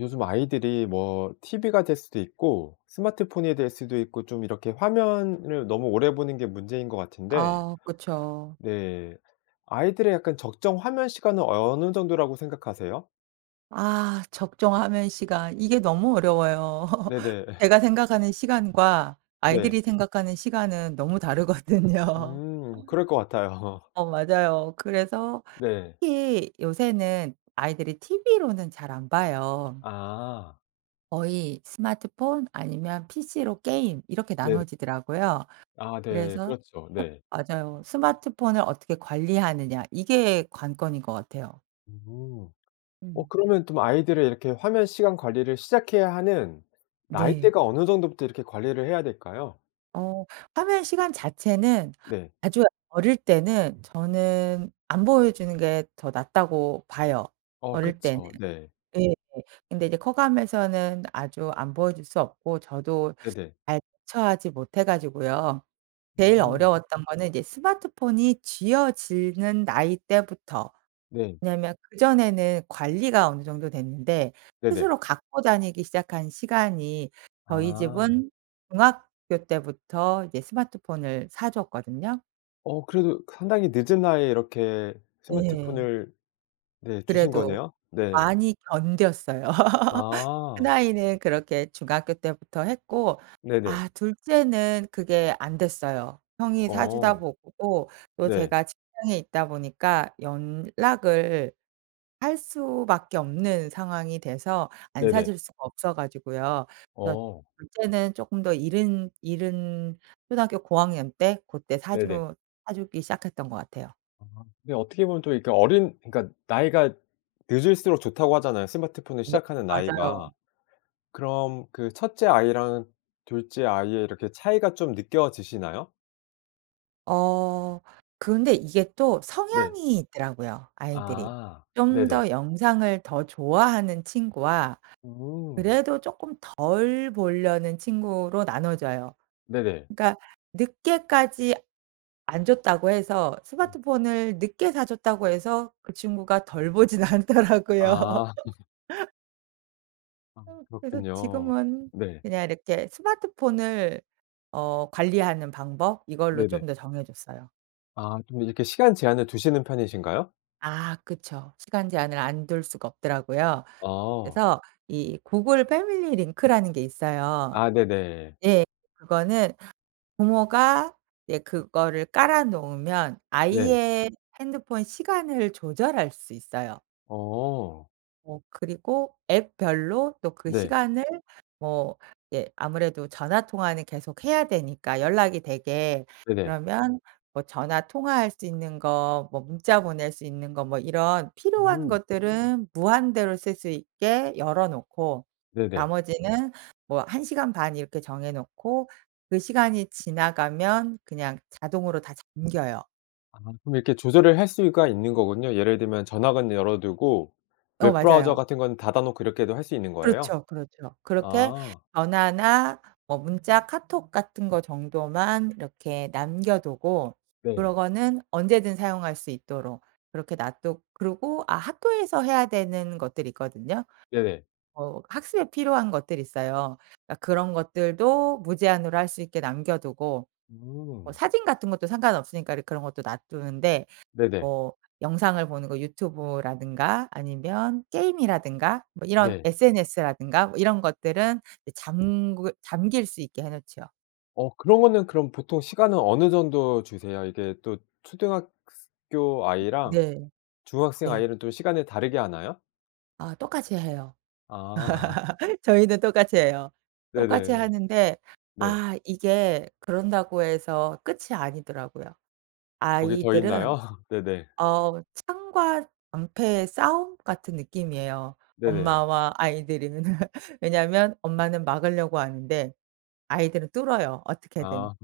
요즘 아이들이 뭐 TV가 될 수도 있고 스마트폰이 될 수도 있고 좀 이렇게 화면을 너무 오래 보는 게 문제인 것 같은데 아. 그쵸. 네 아이들의 약간 적정 화면 시간은 어느 정도라고 생각하세요? 아 적정 화면 시간. 이게 너무 어려워요. 네네. 제가 생각하는 시간과 네. 아이들이 생각하는 시간은 너무 다르거든요. 음. 그럴 것 같아요. 어 맞아요. 그래서 네. 특히 요새는 아이들이 TV로는 잘 안 봐요. 아. 거의 스마트폰 아니면 PC로 게임 이렇게 네. 나눠지더라고요. 아 네. 그래서 그렇죠. 네. 어 맞아요. 스마트폰을 어떻게 관리하느냐 이게 관건인 것 같아요. 음. 어 음. 그러면 좀 아이들의 이렇게 화면 시간 관리를 시작해야 하는 네. 나이대가 어느 정도부터 이렇게 관리를 해야 될까요? 어 화면 시간 자체는 네. 아주 어릴 때는 저는 안 보여주는 게 더 낫다고 봐요 어 어릴 때는. 그쵸. 네. 예. 근데 이제 커가면서는 아주 안 보여줄 수 없고 저도 네네. 잘 대처하지 못 해 가지고요. 제일 음. 어려웠던 거는 이제 스마트폰이 쥐어지는 나이 때부터. 네. 왜냐하면 그전에는 관리가 어느 정도 됐는데 네네. 스스로 갖고 다니기 시작한 시간이 저희 아. 집은 중학교 때부터 이제 스마트폰을 사 줬거든요? 어 그래도 상당히 늦은 나이에 이렇게 예. 스마트폰을 네 주신 그래도 거네요? 네. 많이 견뎠어요. 큰 아. 아이는 그렇게 중학교 때부터 했고 네네. 아 2 째는 그게 안됐어요. 형이 사 주다 어. 보고 또 네. 제가 직장에 있다 보니까 연락을 할 수밖에 없는 상황이 돼서 안 사 네네. 줄 수가 없어 가지고요. 그래서 어. 2 째는 쪼끔 더 이른 이른 초등학교 고학년 때 그때 사 네네. 주 사 주기 시작했던 것 같아요. 아 근데 어떻게 보면 또 이렇게 어린 그니깐 나이가 늦을수록 좋다고 하잖아요 스마트폰을 네, 시작하는 맞아요. 나이가. 그럼 그 첫째 아이랑 2 째 아이의 이렇게 차이가 좀 느껴지시나요? 어 근데 이게 또 네. 성향이 있더라고요 아이들이. 아. 좀 네네. 더 영상을 더 좋아하는 친구와 음. 그래도 쪼끔 덜 보려는 친구로 나눠져요. 네네. 그러니까 늦게까지 안 줬다고 해서 네. 스마트폰을 늦게 사 줬다고 해서 그 친구가 덜 보진 않더라고요. 아. 아 어 그래서 그렇군요. 지금은 네. 그냥 이렇게 스마트폰을 어 관리하는 방법 이걸로 네네. 좀 더 정해졌어요. 아 좀 이렇게 시간 제한을 두시는 편이신가요? 아 그쵸. 시간 제한을 안 둘 수가 없더라고요. 아. 그래서 이 구글 패밀리 링크라는 게 있어요. 아 네네. 예. 그거는 부모가 예 그거를 깔아 놓으면 네. 아이의 핸드폰 시간을 조절할 수 있어요. 어. 뭐 그리고 앱 별로 또 그 네. 시간을 뭐 예 아무래도 전화 통화는 계속해야 되니까 연락이 되게 네네. 그러면 뭐 전화 통화할 수 있는 거 뭐 문자 보낼 수 있는 거 뭐 이런 필요한 오. 것들은 무한대로 쓸 수 있게 열어 놓고 네네. 나머지는 뭐 1 시간 반 이렇게 정해 놓고 그 시간이 지나가면 그냥 자동으로 다 잠겨요. 아 그럼 이렇게 조절을 할 수가 있는 거군요. 예를 들면 전화만 열어 두고 어 웹 브라우저 맞아요. 같은 건 닫아 놓고 이렇게도 할 수 있는 거예요? 그렇죠, 그렇죠. 그렇게 아. 전화나 뭐 문자, 카톡 같은 거 정도만 이렇게 남겨 두고 그런 네. 거는 언제든 사용할 수 있도록 그렇게 놔두 그리고 아 학교에서 해야 되는 것들이 있거든요. 네. 어 학습에 필요한 것들이 있어요. 그러니까 그런 것들도 무제한으로 할 수 있게 남겨 두고 뭐 음. 사진 같은 것도 상관없으니까 이제 그런 것도 놔 두는데 네네. 뭐 영상을 보는 거 유튜브라든가 아니면 게임이라든가 뭐 이런 네. SNS라든가 뭐 이런 것들은 이제 잠구 잠길 수 있게 해 놓죠. 어 그러면은 그럼 보통 시간은 어느 정도 주세요? 이게 또 초등학 스 교 아이랑 네. 중학생 네. 아이는 또 시간을 다르게 하나요? 아 똑같이 해요. 아. 저희는 똑같이 해요. 똑같이 네네. 하는데 네. 아 이게 그런다고 해서 끝이 아니더라고요. 거기 더 아이들은. 있나요. 네네. 어 창과 방패의 싸움? 같은 느낌이에요 네네. 엄마와 아이들이는. 왜냐하면 엄마는 막으려고 하는데 아이들은 뚫어요 어떻게든. 아.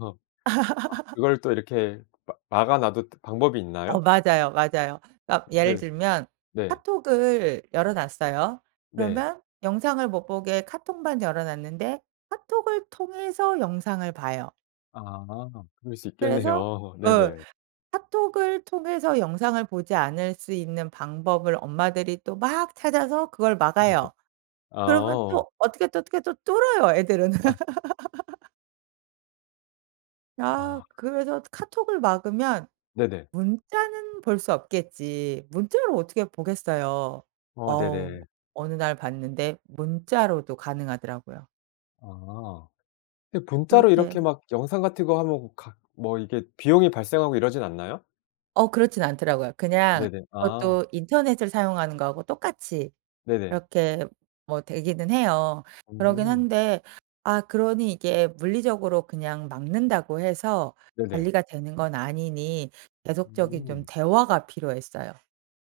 아 그걸 또 이렇게 마 막아 놔도 또 방법이 어 있나요? 맞아요, 맞아요. 어 예를 네. 들면 네. 카톡을 열어 놨어요. 네. 그러면 영상을 못 보게 카톡만 열어 놨는데 카톡을 통해서 영상을 봐요. 아. 그럴 수 그래서 있겠네요. 어 네네. 카톡을 통해서 영상을 보지 않을 수 있는 방법을 엄마들이 또 막 찾아서 그걸 음 네. 막아요. 그러면 아. 또 어떻게 또, 어떻게 또 뚫어요, 애들은. 아. 아 아. 그래서 '카톡을 막으면 네네. 문자는 볼 수 없겠지.' 문자로 어떻게 보겠어요. 어 어우 네네. 어느 날 봤는데 문자로도 가능하더라고요. 아. 근데 문자로 그렇게 이렇게 막 영상 같은 거 하면 각 뭐 이게 비용이 발생하고 이러진 않나요? 어 그렇진 않더라고요. 그냥 네네. 아. 그것도 인터넷을 사용하는 거하고 똑같이 네네. 이렇게 뭐 되기는 해요. 그러긴 음. 한데 아 그러니 이게 물리적으로 그냥 막는다고 해서 네네. 관리가 되는 건 아니니 계속적인 좀 음. 대화가 필요했어요.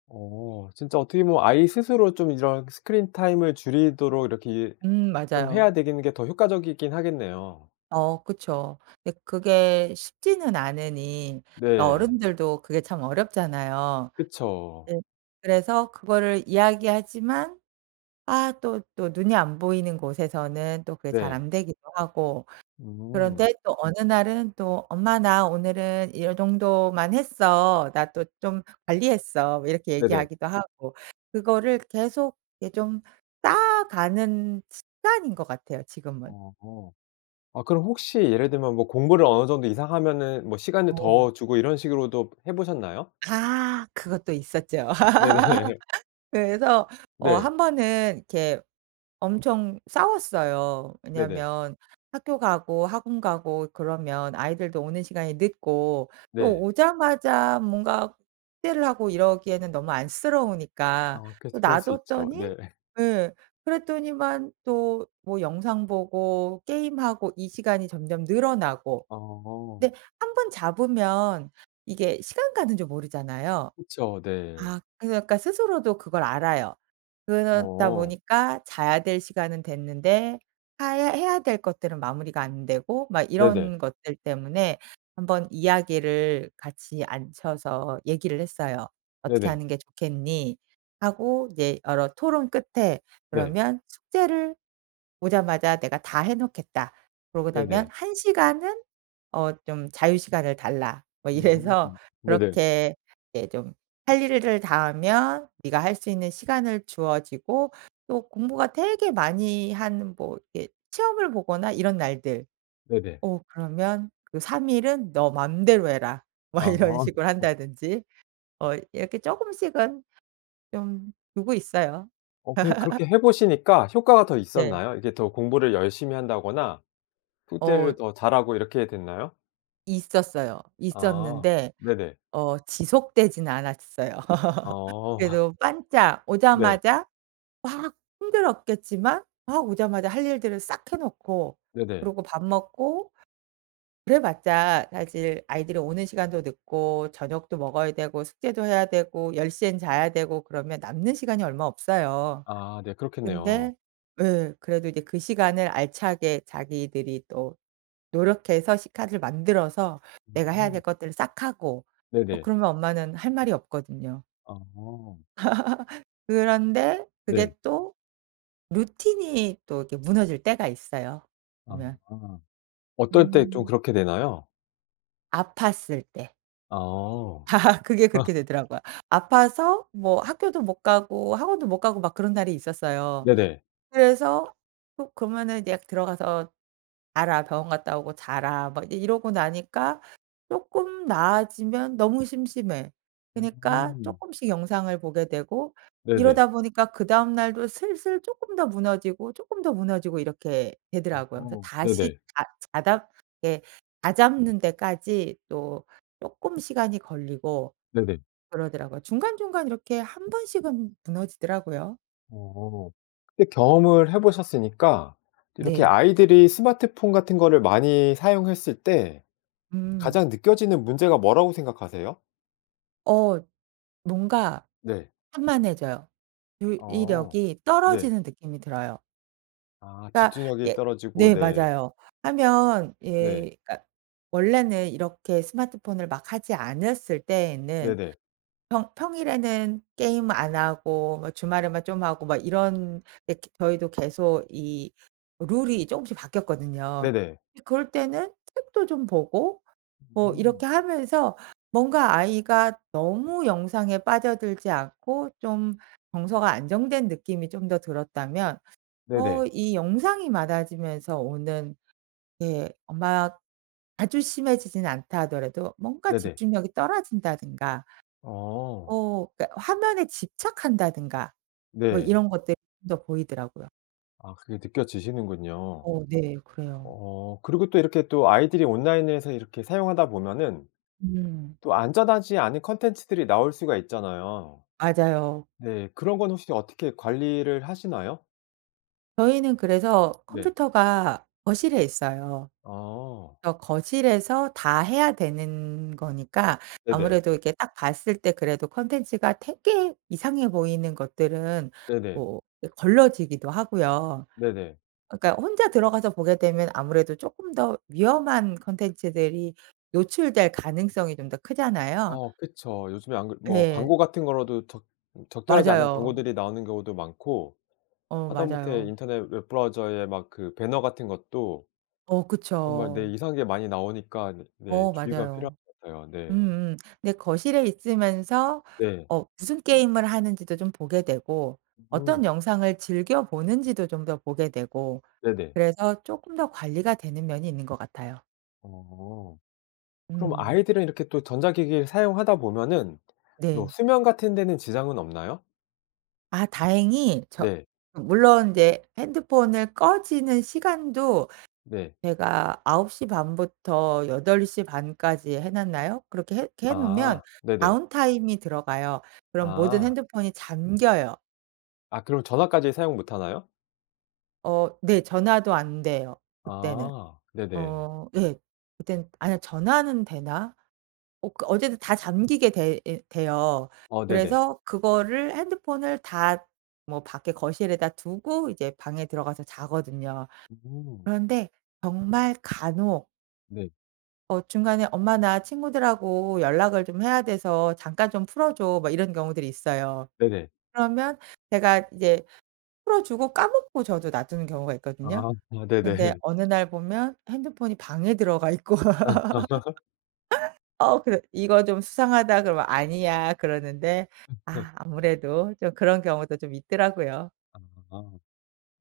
어. 진짜 어떻게 보면 아이 스스로 좀 이런 스크린 타임을 줄이도록 이렇게 일 음 좀 해야 맞아요. 되는 게 더 효과적이긴 하겠네요. 어 그쵸. 근데 그게 쉽지는 않으니 네. 어른들도 그게 참 어렵잖아요. 그쵸. 예 그래서 그거를 이야기하지만 아 또 또 눈이 안 보이는 곳에서는 또 그게 잘 네. 안 되기도 하고 음. 그런데 또 어느 날은 또 "엄마 나 오늘은 요정도만 했어. 나 또 좀 관리했어." 뭐 이렇게 네네. 얘기하기도 하고. 그거를 계속 예 좀 쌓아가는 습관인 것 같아요 지금은. 어. 아 그럼 혹시 예를 들면 뭐 공부를 어느 정도 이상 하면은 뭐 시간을 어. 더 주고 이런 식으로도 해 보셨나요? 아. 그것도 있었죠. 네네. 그래서 어 네. 1 번은 이렇게 엄청 싸웠어요. 네네. 왜냐면 학교 가고 학원 가고 그러면 아이들도 오는 시간이 늦고 또 네. 오자마자 뭔가 숙제를 하고 이러기에는 너무 안쓰러우니까 어 또 그렇지, 그럴 놔 수 있죠. 뒀더니 네. 예 그랬더니만 또 뭐 영상보고 게임하고 이 시간이 점점 늘어나고 어. 근데 1 번 잡으면 이게 시간 가는 줄 모르잖아요. 그쵸. 네. 아 그러니까 스스로도 그걸 알아요. 그러다 어. 보니까 자야 될 시간은 됐는데 하야 해야 될 것들은 마무리가 안되고 막 네네. 이런 것들 때문에 1 번 이야기를 같이 앉혀서 얘기를 했어요. "어떻게 네네. 하는 게 좋겠니?" 하고 네 여러 토론 끝에 네. 그러면 "숙제를 오자마자 내가 다 해 놓겠다. 그러고 나면 네네. 1 시간은 어 좀 자유시간을 달라." 뭐 이래서 음 네네. 그렇게 예 좀 할 일을 다 하면 네가 할 수 있는 시간을 주어지고 또 공부가 되게 많이 한 뭐 이렇게 시험을 보거나 이런 날들 네네. 어 그러면 "그 3 일은 너 맘대로 해라." 뭐 이런 아. 식으로 한다든지 어 이렇게 쪼금씩은 좀 두고 있어요. 어 그게 그렇게 해 보시니까 효과가 더 네. 있었나요? 이게 더 공부를 열심히 한다거나 숙제를 어. 더 잘 하고 이렇게 됐나요? 있었어요. 아. 있었는데 네네. 어 지속되진 않았어요. 어. 그래도 빤짝 네. 오자마자 막 힘들었겠지만 막 오자마자 할 일들을 싹 해 놓고 네네. 그러고 밥 먹고 그래봤자 사실 아이들이 오는 시간도 늦고 저녁도 먹어야 되고, 숙제도 해야 되고, 10 시엔 자야 되고 그러면 남는 시간이 얼마 없어요. 아. 네. 그렇겠네요. 근데 네 그래도 이제 그 시간을 알차게 자기들이 또 노력해서 시간을 만들어서 내가 해야 될 음. 것들을 싹 하고 어 네네. 그러면 엄마는 할 말이 없거든요. 아. 그런데 네. 그게 또 루틴이 또 이렇게 무너질 때가 있어요 아. 보면. 어떨 때 좀 음. 그렇게 되나요? 아팠을 때. 어. 그게 그렇게 되더라고요. 아파서 뭐 학교도 못 가고 학원도 못 가고 막 그런 날이 있었어요. 네네. 그래서 허 그러면은 약 "들어가서 자라. 병원 갔다 오고 자라." 막 이러고 나니까 쪼끔 나아지면 너무 심심해. 그니까 음. 쪼끔씩 영상을 보게 되고 네네. 이러다 보니까 그 다음날도 슬슬 쪼끔 더 무너지고, 쪼끔 더 무너지고 이렇게 어. 되더라고요. 그래서 다시 네네. 자 자답 예 다잡는 데까지 또 쪼끔 시간이 걸리고 네네. 그러더라고요. 중간중간 이렇게 1 번씩은 무너지더라고요. 어 근데 경험을 해 보셨으니까 이렇게 네. 아이들이 스마트폰 같은 거를 많이 사용했을 때 음. 가장 느껴지는 문제가 뭐라고 생각하세요? 어 뭔가 네. 산만해져요. 어 주의력이 네. 떨어지는 느낌이 들어요. 아 그러니까 집중력이 예 떨어지고. 네 네. 맞아요 하면 네. 예 그러니까 원래는 이렇게 스마트폰을 막 하지 않았을 때에는 네네. 평 평일에는 게임 안 하고 뭐 주말에만 좀 하고 막 이런 이렇게 저희도 계속 이 룰이 쪼금씩 바뀌었거든요. 네네. 예 그럴 때는 책도 좀 보고 뭐 이렇게 음. 하면서 뭔가 아이가 너무 영상에 빠져들지 않고 좀 정서가 안정된 느낌이 좀 더 들었다면 어 네네. 이 영상이 많아지면서 오는 네 막 아주 심해지진 않다 하더라도 뭔가 네네. 집중력이 떨어진다든가 어. 어 그러니깐 화면에 집착한다든가 뭐 네. 이런 것들 더 보이더라고요. 아 그게 느껴지시는군요. 어 네. 그래요. 어 그리고 또 이렇게 또 아이들이 온라인에서 이렇게 사용하다 보면은 음. 또 안전하지 않은 콘텐츠들이 나올 수가 있잖아요. 맞아요. 네 그런 건 혹시 어떻게 관리를 하시나요? 저희는 그래서 네. 컴퓨터가 거실에 있어요. 아. 어 거실에서 다 해야 되는 거니까 네네. 아무래도 이렇게 딱 봤을 때 그래도 콘텐츠가 되게 이상해 보이는 것들은 네네. 뭐 걸러지기도 하고요. 네네. 그러니까 혼자 들어가서 보게 되면 아무래도 쪼끔 더 위험한 컨텐츠들이 노출될 가능성이 좀 더 크잖아요. 어 그쵸. 요즘에 안 그 뭐 예. 광고 같은 거라도 적 적절하지 않은 맞아요. 광고들이 나오는 경우도 많고 어 하다못해 맞아요. 인터넷 웹 브라우저에 막 그 배너 같은 것도 어 정말 네 그쵸. 이상한 게 많이 나오니까 네. 어 주의가 필요한 맞아요. 것 같아요. 네. 음음. 근데 거실에 있으면서 네. 어 무슨 게임을 하는지도 좀 보게 되고 어떤 음. 영상을 즐겨보는지도 좀 더 보게 되고 네네. 그래서 쪼금 더 관리가 되는 면이 있는 것 같아요. 어. 그럼 음. 아이들은 이렇게 또 전자기기를 사용하다 보면은 뭐 네 수면같은 데는 지장은 없나요? 아 다행히 저 네. 물론 인제 핸드폰을 꺼지는 시간도 네. 제가 9:30 부터 8:30 까지 해 놨나요? 그렇게 해 해 놓으면 아. 네네. 다운타임이 들어가요. 그럼 모든 아. 핸드폰이 잠겨요. 아 그럼 전화까지 사용 못 하나요? 어 네. 전화도 안돼요 그때는. 아. 네네. 어 예. 그땐 아니야 전화는 되나? 어 그 어쨌든 다 잠기게 돼 예 돼요. 어 네네. 그래서 그거를 핸드폰을 다 뭐 밖에 거실에다 두고 이제 방에 들어가서 자거든요. 음. 그런데 정말 간혹 네. 어 중간에 엄마나 친구들하고 연락을 좀 해야 돼서 "잠깐 좀 풀어줘." 뭐 이런 경우들이 있어요. 네네. 그러면 제가 이제 풀어주고 까먹고 저도 놔두는 경우가 있거든요. 아 아 근데 네네. 어느 날 보면 핸드폰이 방에 들어가 있고 아. 어 그래 "이거 좀 수상하다." 그러면 "아니야." 그러는데 그쵸. 아 아무래도 좀 그런 경우도 좀 있더라고요. 아.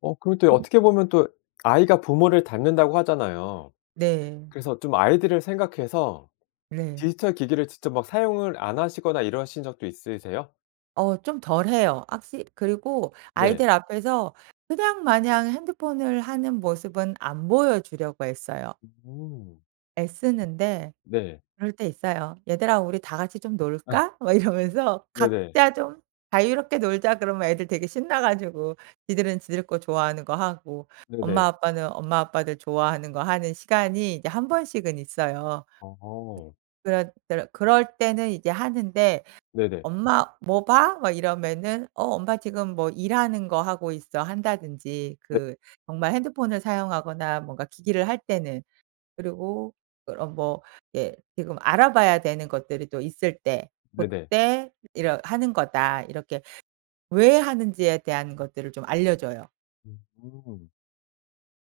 어 그럼 음. 어떻게 보면 또 아이가 부모를 닮는다고 하잖아요. 네. 그래서 좀 아이들을 생각해서 네. 디지털 기기를 직접 막 사용을 안 하시거나 이러신 적도 있으세요? 어 좀 덜 해요. 확시 그리고 네. 아이들 앞에서 그냥 마냥 핸드폰을 하는 모습은 안 보여 주려고 애써요. 음. 애쓰는데 네. 그럴 때 있어요. "얘들아 우리 다 같이 좀 아. 놀까?" 막 이러면서 네네. "각자 좀 자유롭게 놀자." 그러면 애들 되게 신나 가지고 지들은 지들 거 좋아하는 거 하고 엄마, 네네. 아빠는 엄마, 아빠들 좋아하는 거 하는 시간이 이제 1 번씩은 있어요. 어. 그럴 때르 그럴 때는 이제 하는데 네네. "엄마 뭐 봐?" 막 이러면은 "어 엄마 지금 뭐 일하는 거 하고 있어." 한다든지 네. 그 정말 핸드폰을 사용하거나 뭔가 기기를 할 때는. 그리고 그러 뭐 예 지금 알아봐야 되는 것들이 또 있을 때 네네. 고때 "이러 하는 거다." 이렇게 왜 하는지에 대한 것들을 좀 알려 줘요. 음.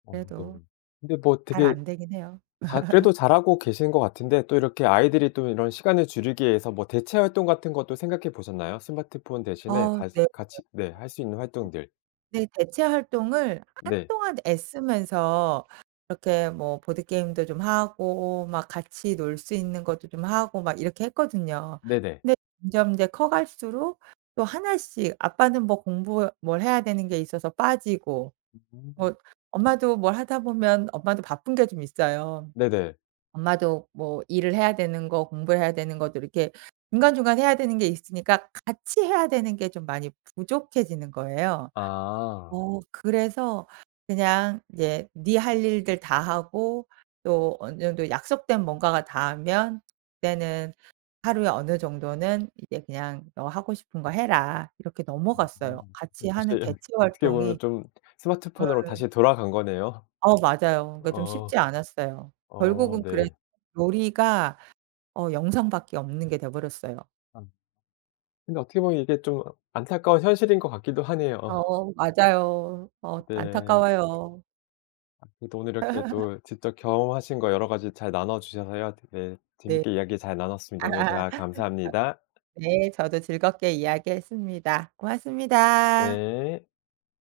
어 네. 그래도 근데 뭐 잘 되게 안 되긴 해요. 자 그래도 잘하고 계신 것 같은데 또 이렇게 아이들이 또 이런 시간을 줄이기 위해서 뭐 대체 활동 같은 것도 생각해 보셨나요? 스마트폰 대신에 아 다시 네. [unintelligible] 같이 네 할 수 있는 활동들. 근데 대체 활동을 네. 한동안 애쓰면서 이렇게 뭐 보드게임도 좀 하고 막 같이 놀 수 있는 것도 좀 하고 막 이렇게 했거든요. 네네. 근데 점점 이제 커갈수록 또 1 씩 아빠는 뭐 공부 뭘 해야 되는 게 있어서 빠지고 뭐 음. 엄마도 뭘 하다 보면 엄마도 바쁜 게 좀 있어요. 네네. 엄마도 뭐 일을 해야 되는 거 공부 해야 되는 것들 이렇게 중간중간 해야 되는 게 있으니까 같이 해야 되는 게 좀 많이 부족해지는 거예요. 아. 어 그래서 그냥 이제 네 할 일들 다하고 또 어느 정도 약속된 뭔가가 다 하면 그때는 하루에 어느 정도는 이제 그냥 "너 하고 싶은 거 해라." 이렇게 아. 넘어갔어요. 네 같이 다시 하는 대체 어떻게 활동이 보면 좀 스마트폰으로 예. 다시 돌아간 거네요. 어 맞아요. 그러니까 좀 어. 쉽지 않았어요. 어 결국은 그래 네. 놀이가 어 영상 밖에 없는 게 돼 버렸어요. 아. 근데 어떻게 보면 이게 좀 안타까운 현실인 것 같기도 하네요. 어 맞아요. 어 네. 안타까워요. 아 그래도 오늘 이렇게 또 직접 경험하신 거 여러 가지 잘 나눠 주셔서요. 되게 네. 재밌게 이야기 잘 나눴습니다. 오늘 대화 아 감사합니다. 예 저도 즐겁게 이야기했습니다. 고맙습니다. 네.